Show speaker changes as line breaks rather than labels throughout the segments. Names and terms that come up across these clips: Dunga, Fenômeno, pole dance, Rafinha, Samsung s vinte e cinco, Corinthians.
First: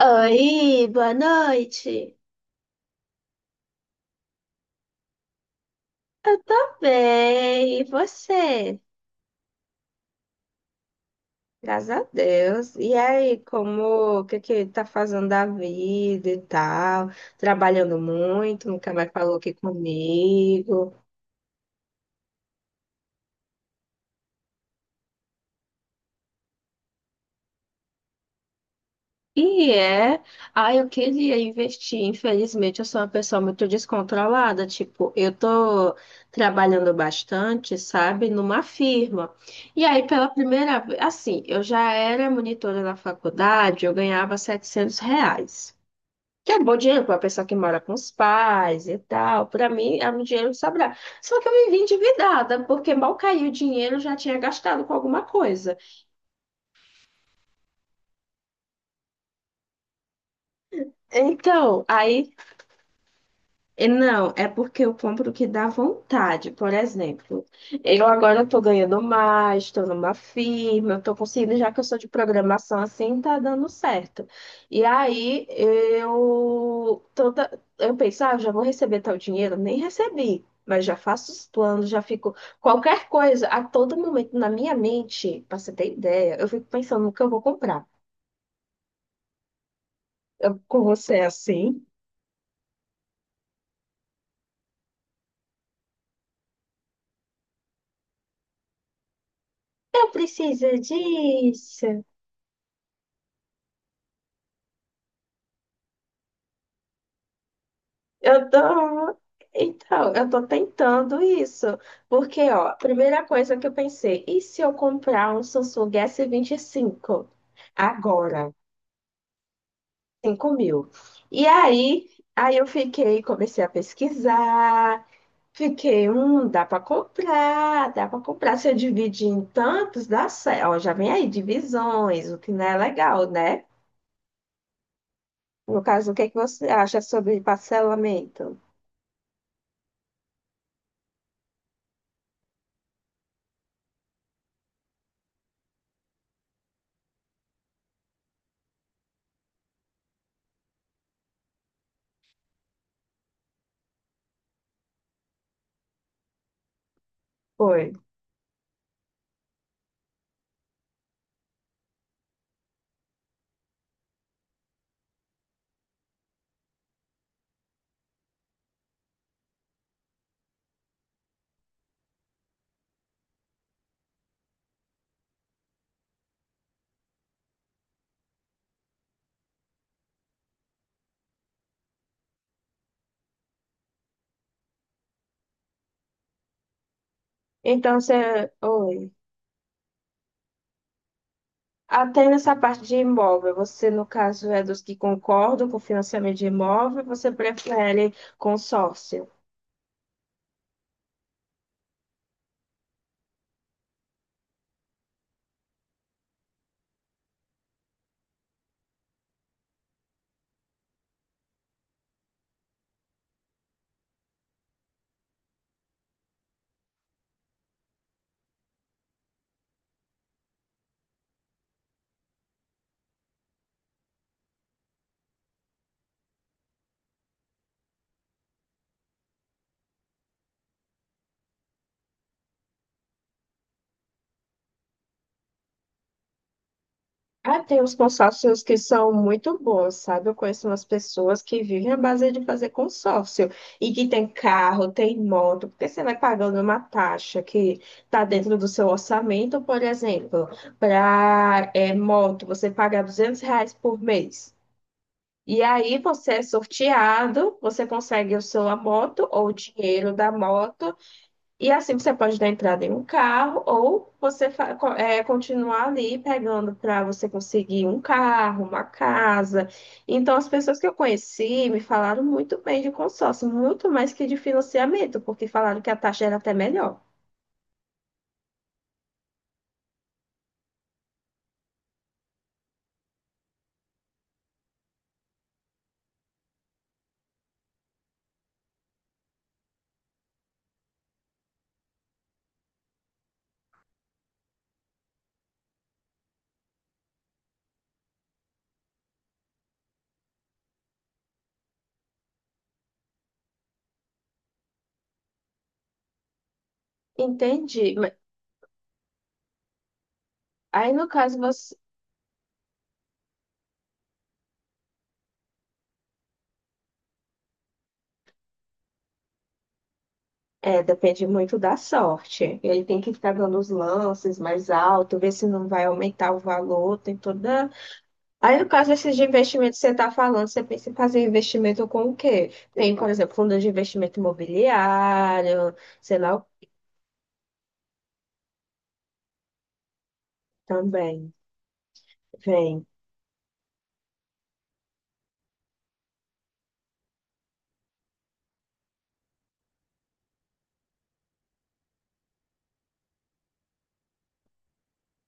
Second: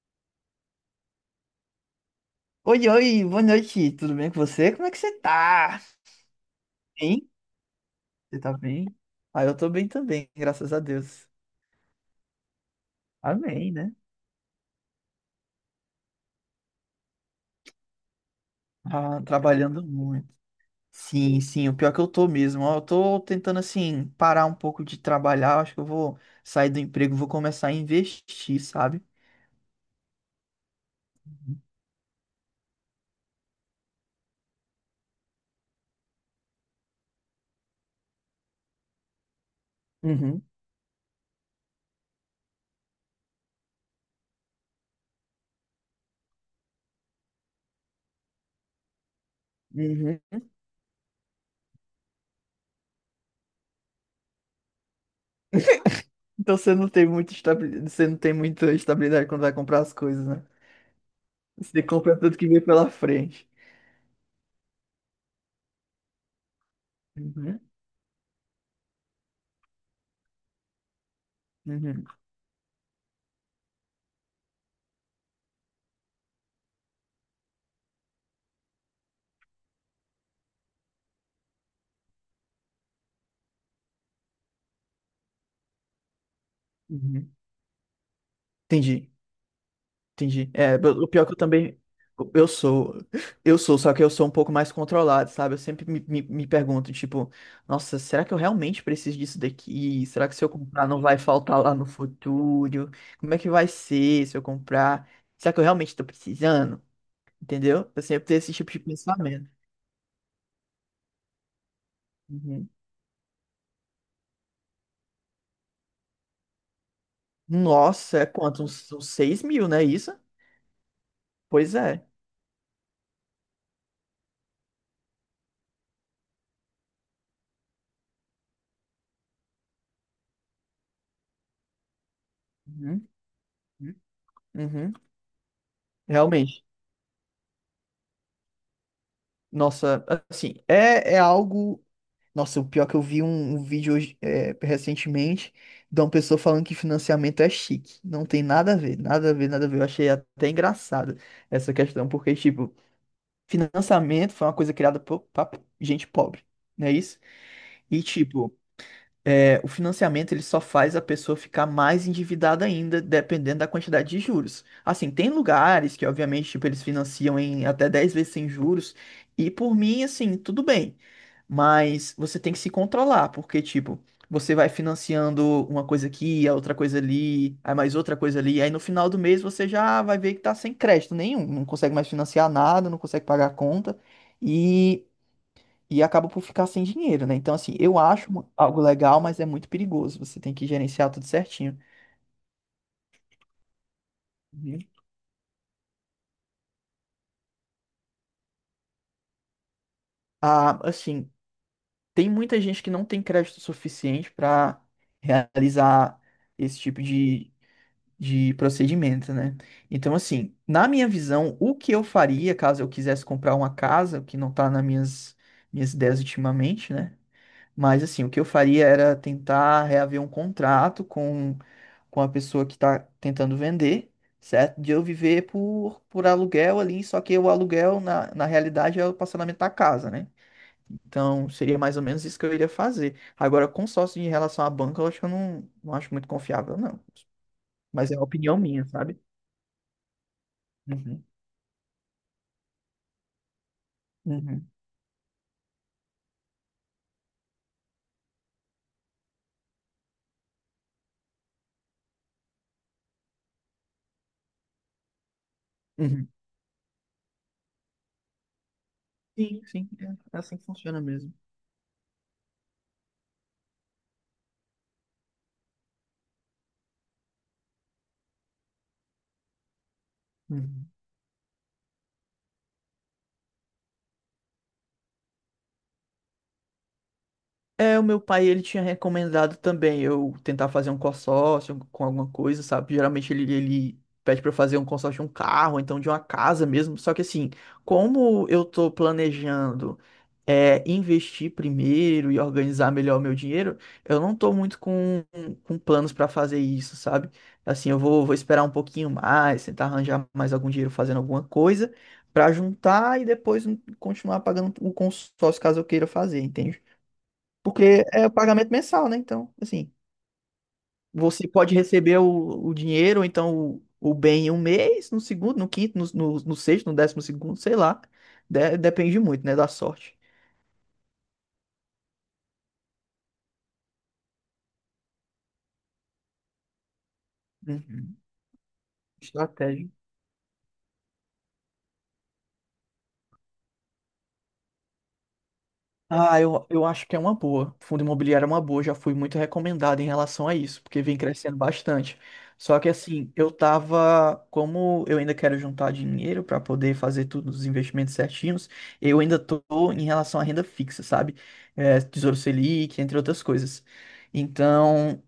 Oi, boa noite.
Oi, oi, boa noite, tudo bem com você? Como é que você tá?
Eu tô
Bem?
bem, e
Você tá
você?
bem? Ah, eu tô bem também, graças a Deus.
Graças a Deus. E aí,
Amém, né?
o que que tá fazendo da vida e tal? Trabalhando muito, nunca mais
Ah,
falou aqui
trabalhando muito.
comigo.
Sim, sim, o pior que eu tô mesmo. Ó, eu tô tentando, assim, parar um pouco de trabalhar. Acho que eu vou sair do emprego, vou começar a investir, sabe?
E é, ah, eu queria investir, infelizmente eu sou uma pessoa muito descontrolada, tipo, eu tô trabalhando bastante, sabe, numa firma. E aí, pela
Uhum,
primeira vez, assim, eu já era monitora na faculdade, eu ganhava R$ 700. Que é bom dinheiro para uma pessoa que mora com os pais e tal. Para mim, é um
uhum.
dinheiro que sobra. Só que eu me vi endividada, porque mal caiu o dinheiro, eu já tinha gastado com alguma coisa.
Então você não tem você não tem muita estabilidade quando vai comprar as coisas, né? Você
Então,
compra
aí
tudo que vem pela frente.
E Não, é porque eu compro o que dá vontade. Por exemplo,
Uhum,
eu agora estou ganhando mais, estou numa firma, estou conseguindo, já que eu sou
uhum,
de programação assim, tá dando certo. E aí eu penso, ah, já vou receber tal dinheiro, nem recebi, mas já faço os planos, já fico qualquer coisa, a todo momento na minha mente, para você ter ideia, eu fico pensando no que eu
uhum.
vou comprar.
Entendi. Entendi.
Eu,
É,
com
o
você
pior
é
é que eu também.
assim,
Eu sou. Eu sou, só que eu sou um pouco mais controlado, sabe? Eu sempre me pergunto, tipo, nossa, será que eu realmente preciso disso daqui?
eu
Será que se eu
preciso
comprar não vai faltar lá no
disso.
futuro? Como é que vai ser se eu comprar? Será que eu realmente tô precisando? Entendeu? Assim, eu sempre tenho
Eu
esse tipo de
tô.
pensamento.
Então, eu tô tentando isso. Porque, ó,
Uhum.
a primeira coisa que eu pensei, e se eu comprar um Samsung S25
Nossa, é
agora?
quanto? Uns 6 mil, né? Isso?
5.000. E
Pois é.
aí, aí eu fiquei, comecei a pesquisar, fiquei, dá para comprar, dá para comprar. Se eu dividir em tantos, dá certo. Ó, já vem aí divisões, o que não é
Uhum.
legal, né?
Uhum.
No caso, o que é que
Realmente.
você acha sobre parcelamento?
Nossa, assim, é algo. Nossa, o pior é que eu vi um vídeo hoje, recentemente, de uma pessoa falando que financiamento é chique. Não tem nada a ver, nada a ver, nada a ver. Eu achei até engraçado essa questão, porque, tipo, financiamento foi uma coisa criada pra gente pobre, não é isso?
Oi.
E, tipo, o financiamento ele só faz a pessoa ficar mais endividada ainda, dependendo da quantidade de juros. Assim, tem lugares que, obviamente, tipo, eles financiam em até 10 vezes sem juros, e por mim, assim, tudo bem. Mas você tem que se controlar, porque, tipo, você vai financiando uma coisa aqui, a outra coisa ali, aí mais outra coisa ali, aí no final do mês você já vai ver que tá sem crédito nenhum, não consegue mais financiar nada, não consegue pagar a conta, e e acaba por ficar sem dinheiro, né? Então, assim, eu
Então,
acho
você.
algo
Oi.
legal, mas é muito perigoso. Você tem que gerenciar tudo certinho.
Até nessa parte de imóvel, você, no caso, é
Uhum.
dos que concordam com o financiamento de imóvel, você prefere consórcio?
Ah, assim, tem muita gente que não tem crédito suficiente para realizar esse tipo de procedimento, né? Então, assim, na minha visão, o que eu faria caso eu quisesse comprar uma casa, o que não tá nas minhas ideias ultimamente, né? Mas assim, o que eu faria era tentar reaver um contrato com a pessoa que está tentando vender, certo? De eu viver por aluguel ali, só que o aluguel, na realidade, é o parcelamento da casa, né? Então, seria mais ou menos isso que eu iria fazer. Agora, consórcio em relação à banca, eu acho que eu não acho muito confiável, não.
Ah, tem uns
Mas é uma opinião
consórcios que
minha,
são
sabe?
muito bons, sabe? Eu conheço umas
Uhum,
pessoas que vivem à base de fazer consórcio e que tem
uhum,
carro, tem moto, porque você vai pagando uma taxa que está dentro do seu orçamento, por exemplo, para moto, você paga R$ 200 por mês. E aí
uhum.
você é sorteado, você consegue o seu a moto ou o
Sim, sim, é
dinheiro da
é assim que
moto,
funciona mesmo.
e assim você pode dar entrada em um carro ou você continuar ali pegando para você conseguir um carro, uma casa. Então as pessoas
Uhum.
que eu conheci me falaram muito bem de consórcio, muito mais que de financiamento, porque falaram que a taxa era até melhor.
É, o meu pai, ele tinha recomendado também eu tentar fazer um consórcio com alguma coisa, sabe? Geralmente ele pede pra eu fazer um consórcio de um carro, então de uma casa mesmo. Só que assim, como eu tô planejando investir primeiro e organizar melhor o meu dinheiro, eu não tô muito com planos pra fazer isso, sabe? Assim, eu vou esperar um pouquinho mais, tentar arranjar mais algum dinheiro fazendo alguma coisa pra juntar e depois continuar pagando o consórcio caso eu queira fazer, entende? Porque
Entendi.
é o pagamento mensal, né? Então, assim,
Aí no caso
você pode
você
receber o dinheiro, ou então o bem em um mês, no segundo, no quinto, no sexto, no décimo segundo, sei lá. Depende muito, né, da sorte.
É, depende muito da sorte. Ele tem que ficar dando os lances mais alto, ver se não vai aumentar o valor, tem toda.
Uhum.
Aí, no caso desses de investimento que você
Estratégia.
está falando, você pensa em fazer investimento com o quê? Tem, por exemplo, fundo de investimento imobiliário, sei lá,
Ah, eu acho que é uma boa. Fundo imobiliário é uma boa, já fui muito recomendado em relação a isso, porque vem
também
crescendo bastante. Só
vem.
que assim, eu tava, como eu ainda quero juntar dinheiro para poder fazer todos os investimentos certinhos, eu ainda tô em relação à renda fixa, sabe? É, Tesouro Selic, entre outras coisas. Então,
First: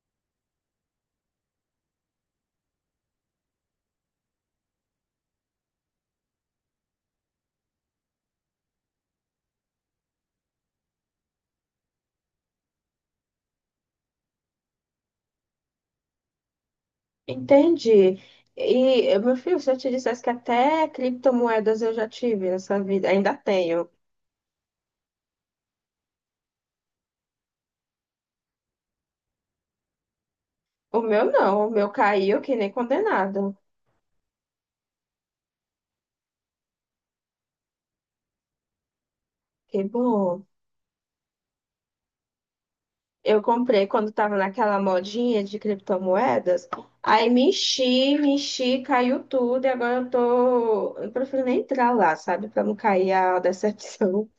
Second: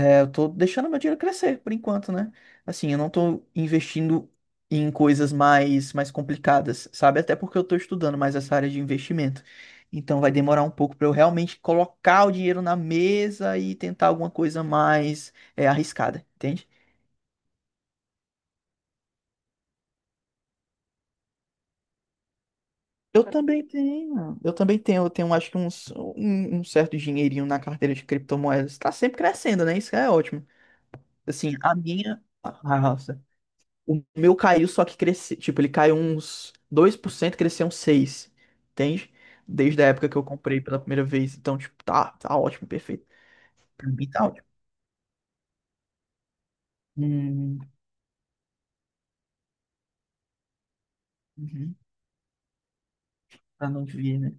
eu tô deixando meu dinheiro crescer por enquanto, né? Assim, eu não tô investindo em coisas mais complicadas, sabe? Até porque eu tô estudando mais essa área de investimento. Então vai demorar um pouco para eu realmente colocar o dinheiro na mesa e tentar alguma coisa mais arriscada, entende?
Entendi. E, meu filho, se eu te dissesse que até criptomoedas eu já tive nessa vida,
Eu
ainda
também
tenho.
tenho, eu também tenho, eu tenho acho que um certo dinheirinho na carteira de criptomoedas. Tá sempre crescendo, né? Isso é ótimo.
O meu
Assim,
não, o
a
meu
minha.
caiu que nem
Ah,
condenado.
o meu caiu, só que cresceu. Tipo, ele caiu uns 2% cresceu uns 6%. Entende? Desde
Que
a época que eu
bom.
comprei pela primeira vez. Então, tipo, tá ótimo, perfeito.
Eu comprei
Pra mim
quando
tá
tava
ótimo.
naquela modinha de criptomoedas. Aí
Hum,
me enchi, caiu tudo. E agora eu tô. Eu prefiro nem
uhum,
entrar lá, sabe? Pra não cair a
pra não vir,
decepção.
né?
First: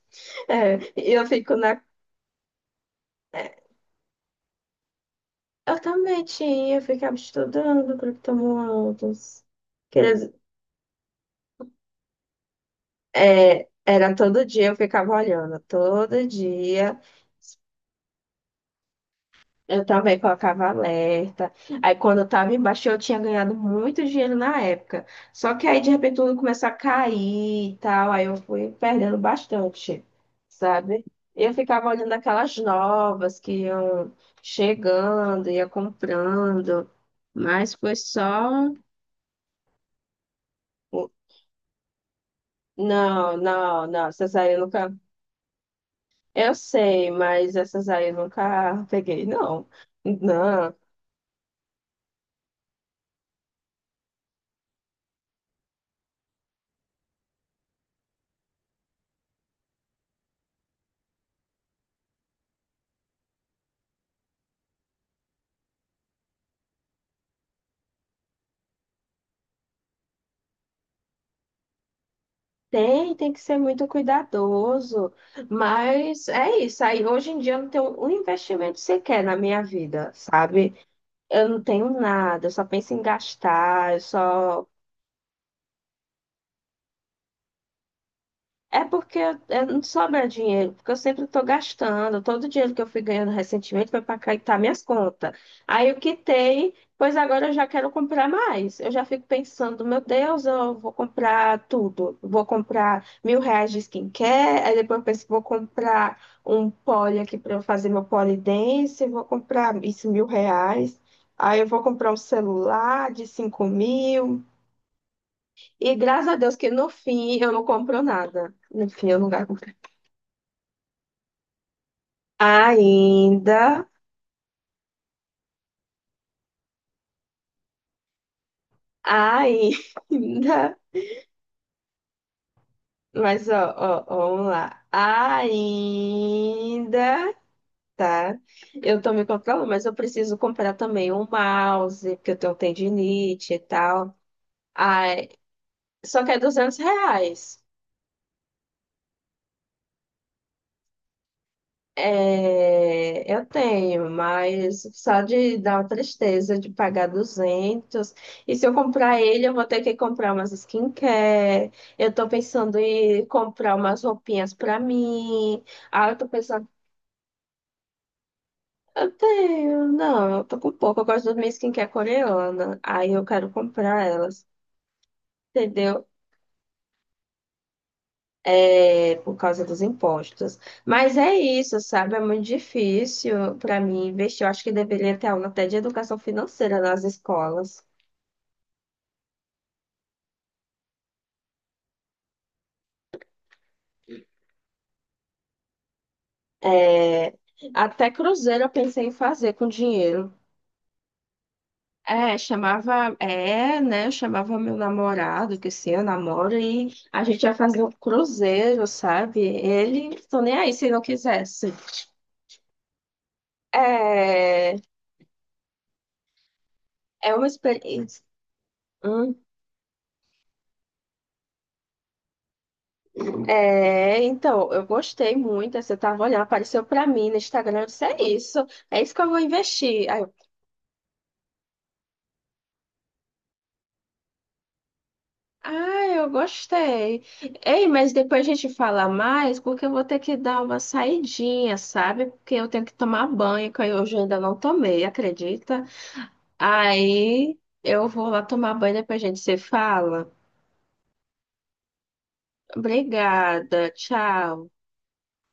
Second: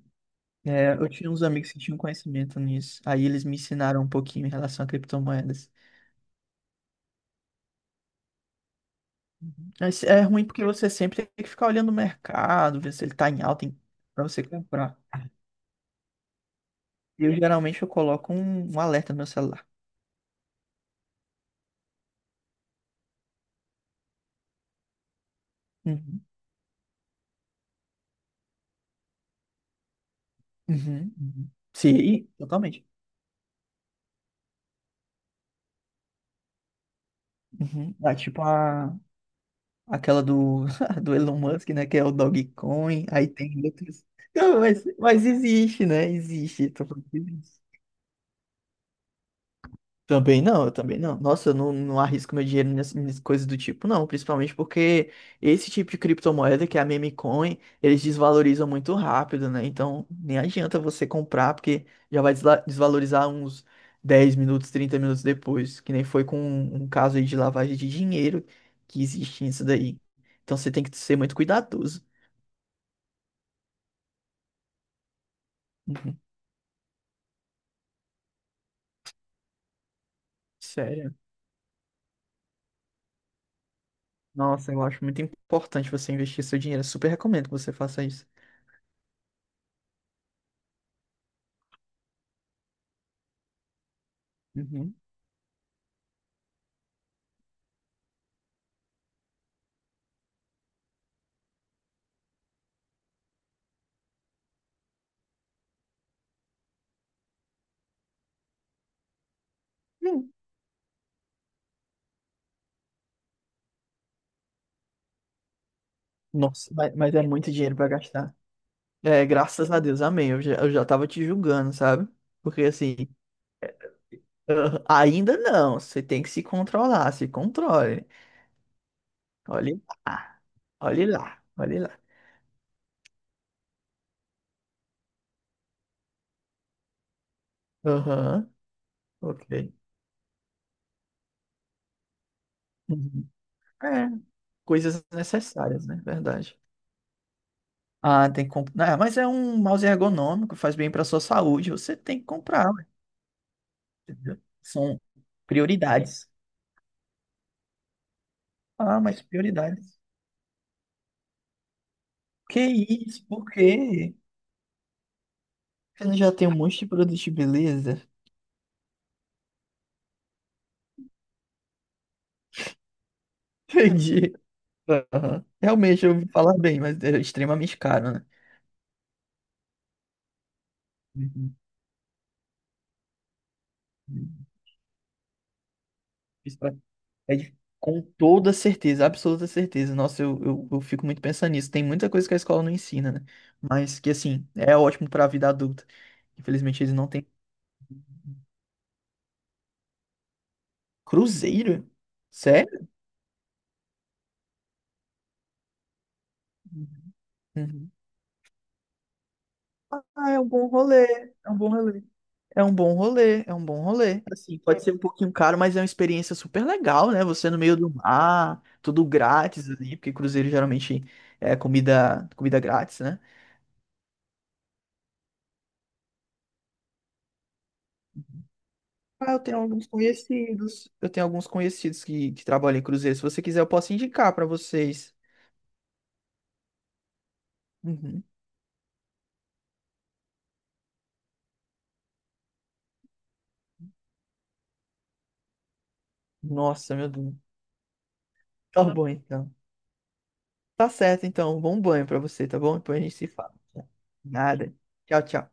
É,
É, eu
e eu
tinha uns
fico
amigos que
na.
tinham conhecimento nisso. Aí eles me
é,
ensinaram um pouquinho em relação a criptomoedas.
Eu também tinha, eu ficava estudando criptomoedas.
Mas
Quer
é
dizer,
ruim porque você sempre tem que ficar olhando o mercado, ver se ele tá em alta
era
pra você
todo dia, eu
comprar.
ficava olhando, todo dia.
Eu geralmente eu coloco um alerta no meu celular.
Eu também colocava alerta. Aí quando eu tava embaixo, eu tinha ganhado muito dinheiro na época. Só que aí de repente
Uhum,
tudo começou a cair e tal. Aí eu fui perdendo bastante, sabe?
uhum,
E
uhum.
eu ficava olhando
Sim,
aquelas
totalmente.
novas que iam chegando, ia comprando. Mas
Uhum.
foi
Ah, tipo
só.
aquela do, do Elon Musk, né? Que é o Dogecoin. Aí
Não,
tem
não,
outros.
não. Essas aí eu
Não, mas,
nunca.
mas existe, né?
Eu
Existe. Tô falando
sei,
que
mas
existe.
essas aí eu nunca peguei, não.
Também não, eu
Não.
também não. Nossa, eu não arrisco meu dinheiro nessas coisas do tipo, não. Principalmente porque esse tipo de criptomoeda, que é a meme coin, eles desvalorizam muito rápido, né? Então, nem adianta você comprar, porque já vai desvalorizar uns 10 minutos, 30 minutos depois. Que nem foi com um caso aí de lavagem de dinheiro que existe nisso daí. Então, você tem que ser muito cuidadoso.
Tem, tem que ser muito cuidadoso,
Uhum.
mas é isso. Aí hoje em dia eu não tenho um investimento sequer na minha vida, sabe?
Sério.
Eu não tenho nada, eu só penso em gastar, eu só.
Nossa, eu acho muito importante você investir seu dinheiro. Eu super recomendo que você faça isso.
É porque eu não sobra dinheiro, porque eu sempre estou gastando. Todo o dinheiro que eu fui ganhando recentemente foi para quitar minhas
Uhum.
contas. Aí eu quitei, pois agora eu já quero comprar mais. Eu já fico pensando, meu Deus, eu vou comprar tudo. Vou comprar R$ 1.000 de skincare, aí depois eu penso, vou comprar um pole aqui para eu fazer meu pole dance, vou comprar isso R$ 1.000. Aí eu vou comprar um celular de 5.000. E graças a Deus que
Nossa,
no
mas é
fim
muito
eu não
dinheiro pra
compro
gastar.
nada. No fim, eu
É,
não gasto.
graças a Deus, amém. Eu já tava te julgando, sabe? Porque assim,
Ainda,
ah, ainda não. Você tem que se controlar, se controle. Olhe lá,
ainda,
olhe lá, olhe lá.
mas ó, ó, ó, vamos lá. Ainda, tá?
Aham,
Eu tô me
ok.
controlando, mas eu preciso comprar também um mouse, porque eu tenho
Uhum.
tendinite e
É,
tal.
coisas
Ai,
necessárias, né?
só que é
Verdade.
R$ 200.
Ah, tem que comprar, mas é um mouse ergonômico, faz bem pra sua saúde. Você tem que comprar, ué,
É, eu tenho,
entendeu?
mas
São
só de dar uma
prioridades.
tristeza de pagar 200. E se eu
Ah,
comprar
mas
ele, eu vou ter que
prioridades.
comprar umas skincare. Eu tô
Que
pensando em
isso? Por
comprar umas
quê?
roupinhas pra mim.
Você
Ah, eu
não
tô
já tem um
pensando,
monte de produto de beleza?
eu tenho, não, eu tô com pouco. Eu gosto das minhas skincare coreana. Aí eu quero comprar
Entendi.
elas,
Aham. Realmente,
entendeu?
eu ouvi falar bem, mas é extremamente caro, né?
É, por causa dos impostos. Mas é
Uhum.
isso, sabe? É muito difícil para mim investir. Eu acho que deveria ter aula até de educação
Isso é
financeira nas
é de-
escolas.
com toda certeza, absoluta certeza. Nossa, eu fico muito pensando nisso. Tem muita coisa que a escola não ensina, né? Mas que, assim, é ótimo para a vida adulta. Infelizmente, eles não têm.
É, até cruzeiro eu pensei em fazer com dinheiro.
Cruzeiro?
É,
Sério?
chamava, né? Eu chamava meu namorado, que sim, eu namoro, e a gente ia fazer um
Uhum.
cruzeiro, sabe? Ele,
Ah, é
tô
um
nem
bom
aí se não
rolê. É um bom
quisesse.
rolê. É um bom rolê, é um bom rolê. Assim,
É,
pode ser um pouquinho caro, mas é uma experiência super legal, né?
é uma
Você no meio do
experiência.
mar, tudo grátis ali, porque cruzeiro geralmente é comida, comida grátis, né?
É, então, eu gostei muito. Você tava olhando, apareceu pra mim no Instagram. Eu disse, é isso que eu
Ah,
vou
eu tenho alguns
investir. Aí eu,
conhecidos. Eu tenho alguns conhecidos que trabalham em cruzeiro. Se você quiser, eu posso indicar pra vocês.
ah, eu gostei. Ei, mas
Uhum.
depois a gente fala mais, porque eu vou ter que dar uma saidinha, sabe? Porque eu tenho que tomar banho, que eu hoje ainda não tomei, acredita?
Nossa, meu Deus.
Aí eu vou lá tomar
Tá
banho,
bom,
depois a gente
então.
se fala.
Tá certo, então. Bom banho pra você, tá bom? Depois a gente se fala.
Obrigada, tchau.
Nada. Tchau, tchau.